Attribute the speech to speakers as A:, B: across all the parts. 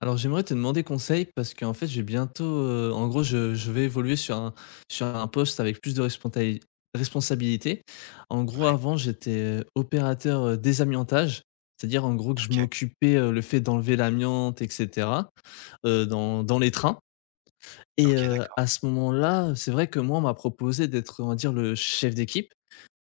A: Alors j'aimerais te demander conseil parce qu'en fait j'ai bientôt, en gros je vais évoluer sur un poste avec plus de responsabilités. En gros
B: Ouais,
A: avant j'étais, opérateur, désamiantage, c'est-à-dire en gros que je
B: OK.
A: m'occupais, le fait d'enlever l'amiante et cetera, dans les trains et
B: OK, d'accord.
A: à ce moment-là, c'est vrai que moi on m'a proposé d'être, on va dire, le chef d'équipe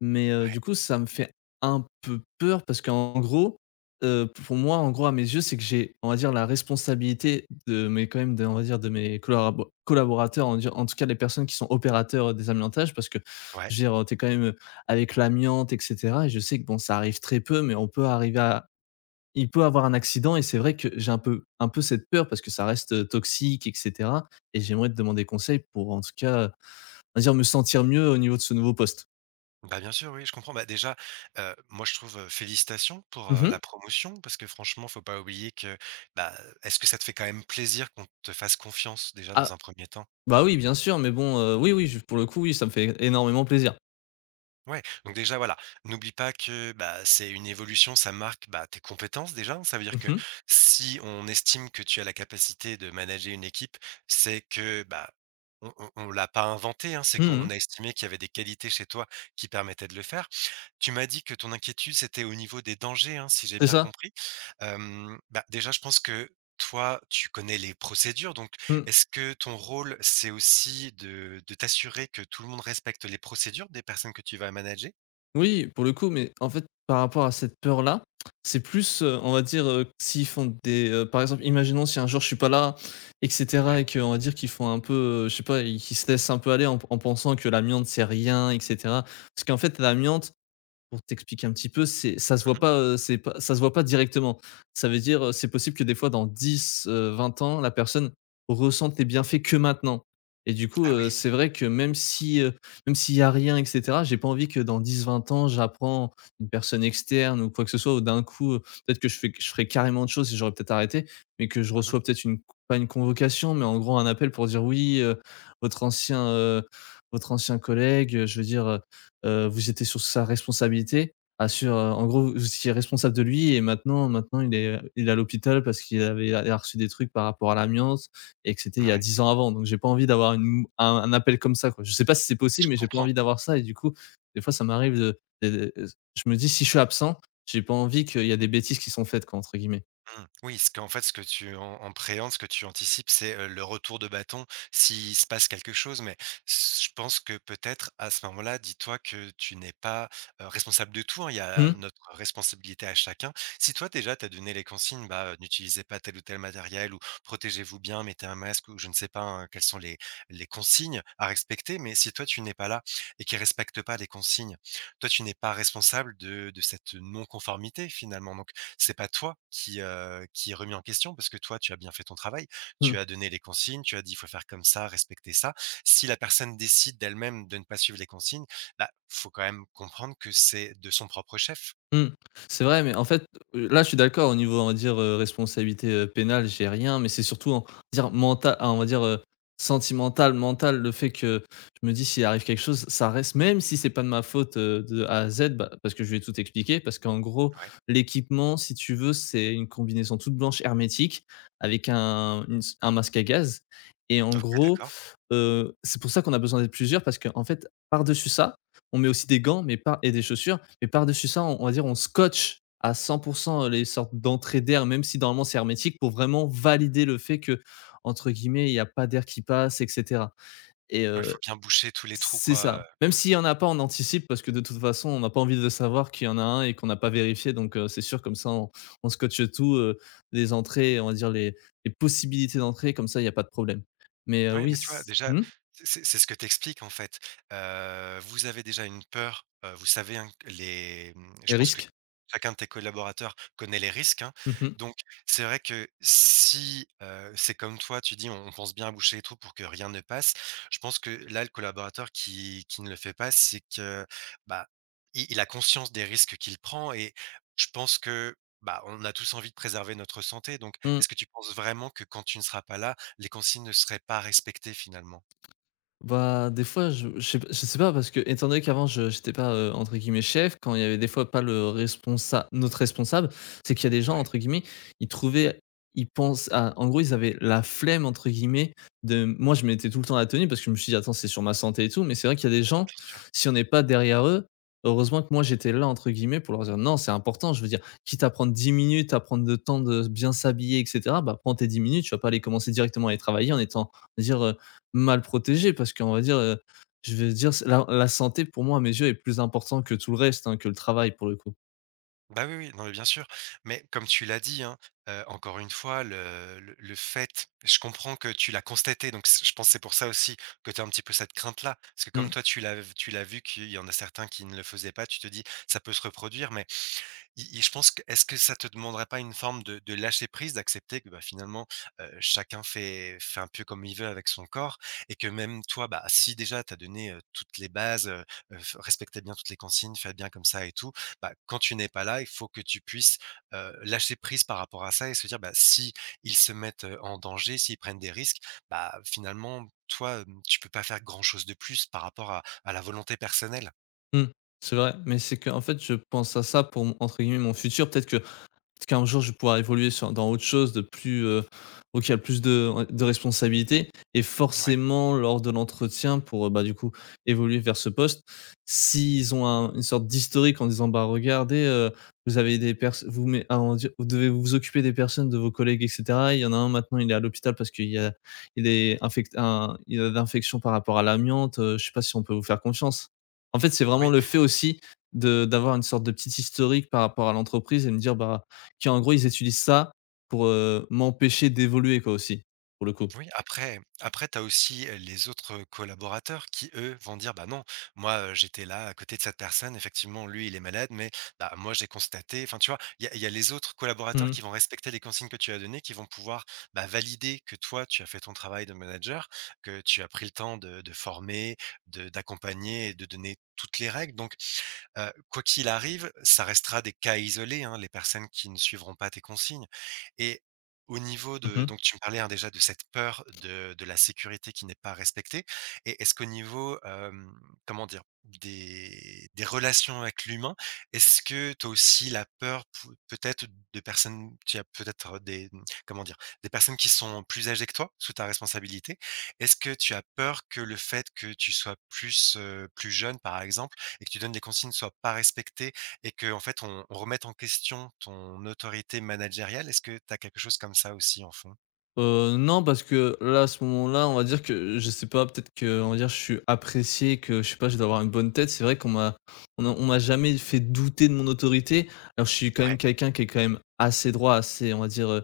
A: mais
B: Ouais,
A: du coup, ça me fait un peu peur parce qu'en gros, pour moi, en gros, à mes yeux, c'est que j'ai, on va dire, la responsabilité de mes quand même, de on va dire, de mes collaborateurs, on en tout cas, les personnes qui sont opérateurs des amiantages parce que
B: ouais.
A: je veux dire, t'es quand même, avec l'amiante et cetera. Et je sais que bon, ça arrive très peu, mais on peut arriver à il peut avoir un accident. Et c'est vrai que j'ai un peu cette peur parce que ça reste, toxique et cetera. Et j'aimerais te demander conseil pour, en tout cas, on va dire, me sentir mieux au niveau de ce nouveau poste.
B: Bah, bien sûr, oui, je comprends. Bah, déjà, moi, je trouve, félicitations pour,
A: Mmh.
B: la promotion parce que franchement, faut pas oublier que, bah, est-ce que ça te fait quand même plaisir qu'on te fasse confiance déjà dans un premier temps?
A: Bah, oui, bien sûr, mais bon, oui, oui, je pour le coup, oui, ça me fait énormément plaisir.
B: Ouais, donc déjà, voilà, n'oublie pas que, bah, c'est une évolution, ça marque, bah, tes compétences déjà, hein. Ça veut dire
A: Mmh
B: que
A: mh.
B: si on estime que tu as la capacité de manager une équipe, c'est que, bah, on l'a pas inventé, hein, c'est
A: Mmh.
B: qu'on a estimé qu'il y avait des qualités chez toi qui permettaient de le faire. Tu m'as dit que ton inquiétude, c'était au niveau des dangers, hein, si j'ai
A: C'est
B: bien
A: ça.
B: compris. Bah, déjà, je pense que toi, tu connais les procédures, donc
A: Mmh.
B: est-ce que ton rôle, c'est aussi de t'assurer que tout le monde respecte les procédures des personnes que tu vas manager?
A: Oui, pour le coup, mais en fait, par rapport à cette peur-là, c'est plus, on va dire, s'ils font des, par exemple, imaginons si un jour je suis pas là et cetera,
B: Ouais.
A: et qu'on va dire qu'ils font un peu, je sais pas, ils qu'ils se laissent un peu aller en pensant que l'amiante c'est rien et cetera. Parce qu'en fait, l'amiante, pour t'expliquer un petit peu, c'est ça se voit
B: Mmh.
A: pas, c'est pas ça se voit pas directement. Ça veut dire, c'est possible que des fois dans 20 ans, la personne ressente les bienfaits que maintenant. Et du coup,
B: Ah oui.
A: c'est vrai que même s'il y a rien et cetera, j'ai pas envie que dans 10, 20 ans, j'apprends une personne externe ou quoi que ce soit, ou d'un coup, peut-être que je ferais carrément de choses et j'aurais peut-être arrêté, mais que je
B: Mmh.
A: reçois peut-être une pas une convocation, mais en gros un appel pour dire: «Oui, votre ancien, heu, votre ancien collègue, je veux dire, vous étiez sur sa responsabilité. Assure, en gros, vous étiez responsable de lui et maintenant, il est à l'hôpital parce qu'il avait il a reçu des trucs par rapport à l'amiante, et que c'était il y a
B: Ouais.
A: 10 ans avant. Donc, j'ai pas envie d'avoir un appel comme ça.» Quoi. Je sais pas si c'est
B: Je
A: possible, mais j'ai pas
B: comprends.
A: envie d'avoir ça. Et du coup, des fois, ça m'arrive je me dis, si je suis absent, j'ai pas envie qu'il y a des bêtises qui sont faites, quoi, entre guillemets.
B: Mmh. Oui, ce qu'en fait, ce que tu en préhendes, ce que tu anticipes, c'est, le retour de bâton s'il se passe quelque chose. Mais s je pense que peut-être à ce moment-là, dis-toi que tu n'es pas, responsable de tout, hein. Il y a
A: Hmm.
B: notre responsabilité à chacun. Si toi déjà tu as donné les consignes, bah, n'utilisez pas tel ou tel matériel ou protégez-vous bien, mettez un masque ou je ne sais pas, hein, quelles sont les consignes à respecter. Mais si toi tu n'es pas là et qu'ils respecte pas les consignes, toi tu n'es pas responsable de cette non-conformité finalement. Donc c'est pas toi qui est remis en question parce que toi, tu as bien fait ton travail.
A: Hmm.
B: Tu as donné les consignes, tu as dit: «Il faut faire comme ça, respecter ça». Si la personne décide d'elle-même de ne pas suivre les consignes, bah, faut quand même comprendre que c'est de son propre chef.
A: Mmh. C'est vrai, mais en fait, là, je suis d'accord au niveau, on va dire, responsabilité, pénale, j'ai rien, mais c'est surtout, on va dire mental, ah, on va dire, sentimental, mental, le fait que je me dis: «S'il arrive quelque chose, ça reste», même si c'est pas de ma faute, de A à Z, bah, parce que je vais tout expliquer. Parce qu'en gros,
B: Ouais,
A: l'équipement, si tu veux, c'est une combinaison toute blanche hermétique avec un masque à gaz, et en
B: OK,
A: gros,
B: d'accord.
A: c'est pour ça qu'on a besoin d'être plusieurs parce qu'en en fait, par-dessus ça, on met aussi des gants mais pas et des chaussures, et par-dessus ça, on va dire, on scotche à 100 les sortes d'entrées d'air, même si normalement c'est hermétique, pour vraiment valider le fait que, entre guillemets, il y a pas d'air qui passe et cetera. Et
B: Ouais, il faut bien boucher tous les trous,
A: c'est
B: quoi.
A: ça. Même s'il y en a pas, on anticipe, parce que de toute façon, on n'a pas envie de savoir qu'il y en a un et qu'on n'a pas vérifié. Donc c'est sûr, comme ça, on scotche tout, les entrées, on va dire les possibilités d'entrée, comme ça il y a pas de problème. Mais
B: Ouais,
A: oui,
B: mais tu vois,
A: c
B: déjà,
A: mmh?
B: c'est ce que t'expliques en fait. Vous avez déjà une peur, vous savez, hein, que les mmh,
A: Les
B: je pense que
A: risques?
B: chacun de tes collaborateurs connaît les risques, hein.
A: Mmh.
B: Donc c'est vrai que si, c'est comme toi, tu dis: «On pense bien à boucher les trous pour que rien ne passe». Je pense que là, le collaborateur qui ne le fait pas, c'est que, bah, i il a conscience des risques qu'il prend et je pense que, bah, on a tous envie de préserver notre santé. Donc
A: Mmh.
B: est-ce que tu penses vraiment que quand tu ne seras pas là, les consignes ne seraient pas respectées finalement.
A: Bah, des fois, je sais pas parce que étant donné qu'avant je j'étais pas, entre guillemets «chef», quand il y avait des fois pas le responsa notre responsable, c'est qu'il y a des gens,
B: Ouais,
A: entre guillemets, ils trouvaient ils pensent à en gros, ils avaient «la flemme», entre guillemets. De moi je mettais tout le temps la tenue parce que je me suis dit: «Attends, c'est sur ma santé et tout», mais c'est vrai qu'il y a des gens,
B: bien sûr.
A: si on n'est pas derrière eux, heureusement que moi j'étais là, entre guillemets, pour leur dire: «Non, c'est important». Je veux dire, quitte à prendre 10 minutes à prendre le temps de bien s'habiller et cetera, bah, prends tes 10 minutes, tu vas pas aller commencer directement à aller travailler en étant dire, euh, mal protégé. Parce qu'on va dire, je vais dire c'est la santé pour moi à mes yeux est plus important que tout le reste, hein, que le travail pour le coup.
B: Bah, oui, oui, non, mais bien sûr. Mais comme tu l'as dit, hein, encore une fois, le fait je comprends que tu l'as constaté, donc c je pense que c'est pour ça aussi que tu as un petit peu cette crainte-là. Parce que comme
A: Mmh.
B: toi, tu l'as vu qu'il y en a certains qui ne le faisaient pas, tu te dis: «Ça peut se reproduire», mais et je pense que est-ce que ça te demanderait pas une forme de lâcher prise, d'accepter que, bah, finalement, chacun fait un peu comme il veut avec son corps et que même toi, bah, si déjà tu as donné, toutes les bases, f respectez bien toutes les consignes, faites bien comme ça et tout, bah, quand tu n'es pas là, il faut que tu puisses, lâcher prise par rapport à ça et se dire, bah, si ils se mettent, en danger, s'ils prennent des risques, bah, finalement, toi, hem, tu peux pas faire grand chose de plus par rapport à la volonté personnelle.
A: Mmh. C'est vrai, mais c'est que en fait je pense à ça pour mon, entre guillemets, «mon futur». Peut-être qu'un jour, je vais pouvoir évoluer sur dans autre chose de plus, auquel plus de responsabilités, et
B: Ouais,
A: forcément lors de l'entretien pour, bah, du coup, évoluer vers ce poste, s'ils ont un une sorte d'historique en disant: «Bah, regardez, vous avez des personnes vous mais ah, on dir vous devez vous occuper des personnes de vos collègues et cetera. Il y en a un maintenant, il est à l'hôpital parce qu'il y a il est infect un il a d'infection par rapport à l'amiante, je sais pas si on peut vous faire confiance». En fait, c'est vraiment
B: oui.
A: le fait aussi de d'avoir une sorte de petit historique par rapport à l'entreprise et me dire: «Bah, qui en gros, ils utilisent ça pour, m'empêcher d'évoluer quoi aussi», pour le coup.
B: Oui, après tu as aussi, les autres, collaborateurs qui, eux, vont dire: «Bah, non, moi, j'étais là à côté de cette personne, effectivement, lui, il est malade, mais bah, moi, j'ai constaté», enfin, tu vois? Il y a les autres
A: Mmh
B: collaborateurs
A: mh.
B: qui vont respecter les consignes que tu as données, qui vont pouvoir, bah, valider que toi, tu as fait ton travail de manager, que tu as pris le temps de former, de d'accompagner et de donner toutes les règles donc. Quoi qu'il arrive, ça restera des cas isolés, hein, les personnes qui ne suivront pas tes consignes et au niveau de
A: Mmh.
B: donc tu me parlais, hein, déjà de cette peur de la sécurité qui n'est pas respectée et est-ce qu'au niveau, hem, comment dire? Des relations avec l'humain, est-ce que tu as aussi la peur pou peut-être de personnes tu as peut-être des, mmh, comment dire? Des personnes qui sont plus âgées que toi, sous ta responsabilité. Est-ce que tu as peur que le fait que tu sois plus, plus jeune, par exemple, et que tu donnes des consignes ne soient pas respectées et que en fait, on remette en question ton autorité managériale. Est-ce que tu as quelque chose comme ça aussi en fond?
A: Non, parce que là, à ce moment-là, on va dire que je sais pas, peut-être que on va dire je suis apprécié, que je sais pas, je dois avoir une bonne tête. C'est vrai qu'on m'a jamais fait douter de mon autorité. Alors je suis quand même
B: Ouais,
A: quelqu'un qui est quand même assez droit, assez, on va dire, heu,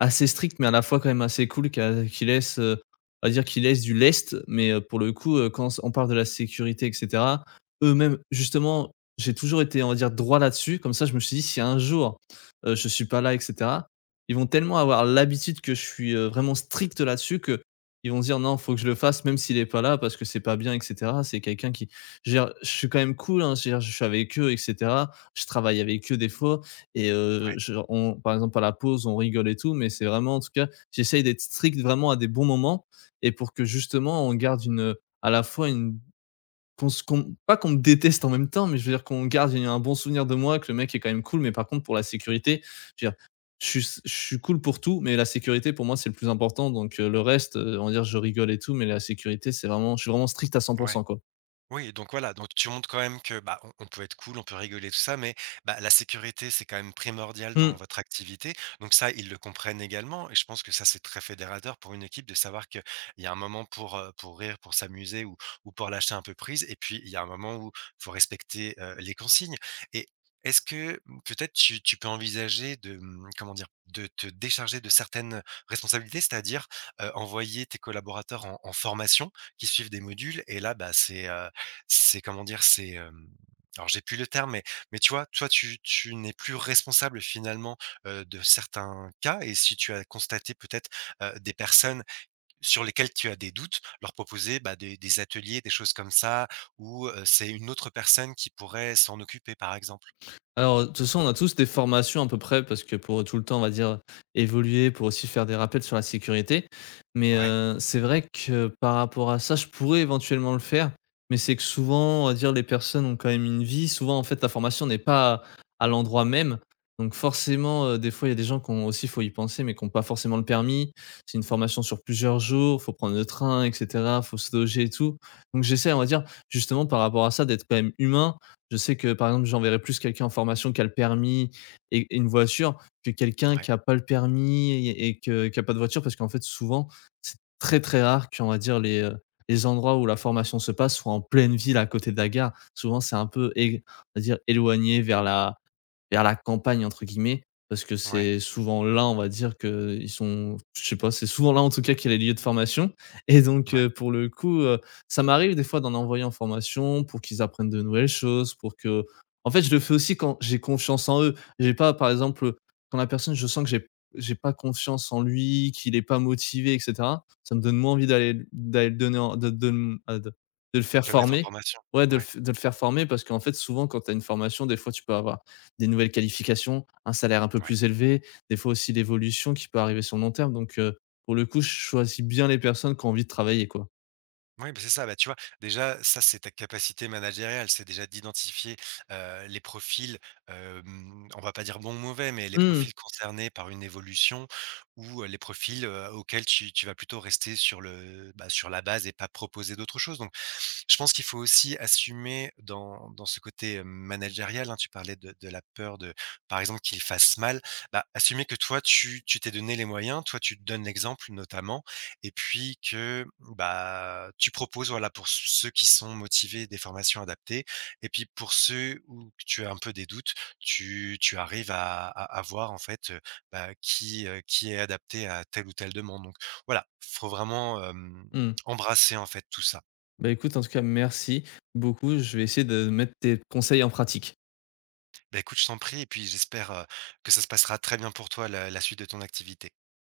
A: Assez strict, mais à la fois quand même assez cool qu'a qui laisse, on va dire qui laisse du lest, mais, pour le coup, quand on parle de la sécurité et cetera, eux-mêmes justement, j'ai toujours été, on va dire, droit là-dessus. Comme ça, je me suis dit: «Si un jour, je suis pas là et cetera», ils vont tellement avoir l'habitude que je suis, vraiment strict là-dessus, que ils vont se dire: «Non, faut que je le fasse même s'il est pas là parce que c'est pas bien et cetera». C'est quelqu'un qui je veux dire, je suis quand même cool, hein, je veux dire, je suis avec eux et cetera. Je travaille avec eux des fois, et
B: ouais,
A: je on par exemple, à la pause, on rigole et tout, mais c'est vraiment, en tout cas, j'essaye d'être strict vraiment à des bons moments, et pour que justement on garde une, à la fois une qu'on se qu'on pas qu'on me déteste en même temps, mais je veux dire qu'on garde une un bon souvenir de moi, que le mec est quand même cool, mais par contre pour la sécurité, je veux dire, je suis cool pour tout, mais la sécurité pour moi, c'est le plus important. Donc le reste, on va dire je rigole et tout, mais la sécurité, c'est vraiment je suis vraiment strict à 100,
B: ouais.
A: quoi.
B: Oui, donc voilà, donc tu montres quand même que, bah, on peut être cool, on peut rigoler, tout ça, mais, bah, la sécurité, c'est quand même primordial dans
A: Mmh.
B: votre activité. Donc ça, ils le comprennent également et je pense que ça, c'est très fédérateur pour une équipe de savoir qu'il y a un moment pour rire, pour s'amuser ou pour lâcher un peu prise et puis il y a un moment où il faut respecter, les consignes et est-ce que, mmh, peut-être tu peux envisager de, mmh, comment dire? De te décharger de certaines responsabilités, c'est-à-dire, envoyer tes collaborateurs en formation qui suivent des modules et là, bah, c'est comment dire? C'est, hem, alors j'ai plus le terme, mais tu vois? Toi, tu n'es plus responsable finalement, de certains cas et si tu as constaté peut-être, des personnes sur lesquelles tu as des doutes, leur proposer, bah, des ateliers, des choses comme ça où, c'est une autre personne qui pourrait s'en occuper, par exemple.
A: Alors, de toute façon, on a tous des formations à peu près parce que pour tout le temps, on va dire, évoluer, pour aussi faire des rappels sur la sécurité. Mais
B: Ouais,
A: c'est vrai que par rapport à ça, je pourrais éventuellement le faire, mais c'est que souvent, on va dire, les personnes ont quand même une vie. Souvent, en fait, la formation n'est pas à l'endroit même. Donc forcément, des fois, il y a des gens qui ont aussi faut y penser, mais qui ont pas forcément le permis. C'est une formation sur plusieurs jours, faut prendre le train et cetera, faut se loger et tout. Donc j'essaie, on va dire, justement par rapport à ça, d'être quand même humain. Je sais que, par exemple, j'enverrai plus quelqu'un en formation qui a le permis et une voiture, que quelqu'un
B: ouais,
A: qui a pas le permis que qui a pas de voiture, parce qu'en fait, souvent, c'est très, très rare qu'on va dire les endroits où la formation se passe soient en pleine ville à côté de la gare. Souvent, c'est un peu ég on va dire éloigné, vers la campagne, entre guillemets, parce que
B: ouais,
A: c'est souvent là, on va dire que ils sont je sais pas, c'est souvent là en tout cas qu'il y a les lieux de formation et donc
B: ouais,
A: pour le coup, ça m'arrive des fois d'en envoyer en formation pour qu'ils apprennent de nouvelles choses, pour que en fait, je le fais aussi quand j'ai confiance en eux. J'ai pas par exemple, quand la personne je sens que j'ai pas confiance en lui, qu'il est pas motivé et cetera, ça me donne moins envie d'aller le donner en de m de le faire
B: de le mettre en
A: former.
B: formation.
A: Ouais,
B: Ouais,
A: de le faire former parce qu'en fait souvent quand tu as une formation, des fois tu peux avoir des nouvelles qualifications, un salaire un peu
B: ouais.
A: plus élevé, des fois aussi l'évolution qui peut arriver sur le long terme. Donc, pour le coup, je choisis bien les personnes qui ont envie de travailler, quoi.
B: Oui, bah, c'est ça. Bah, tu vois, déjà, ça, c'est ta capacité managériale. C'est déjà d'identifier les profils, on va pas dire bon ou mauvais, mais les
A: Mmh.
B: profils concernés par une évolution ou les profils auxquels tu vas plutôt rester sur, bah, sur la base et pas proposer d'autres choses. Donc, je pense qu'il faut aussi assumer dans, dans ce côté managérial, hein, tu parlais de la peur de, par exemple, qu'il fasse mal, bah, assumer que toi, tu t'es donné les moyens, toi, tu te donnes l'exemple notamment et puis que, bah, tu proposes, voilà, pour ceux qui sont motivés, des formations adaptées et puis pour ceux où tu as un peu des doutes, tu arrives à à voir en fait, bah, qui est adapté à telle ou telle demande donc voilà, faut vraiment, hem,
A: Mmh.
B: embrasser en fait tout ça.
A: Bah, écoute, en tout cas, merci beaucoup. Je vais essayer de mettre tes conseils en pratique.
B: Bah, écoute, je t'en prie et puis j'espère, que ça se passera très bien pour toi la suite de ton activité.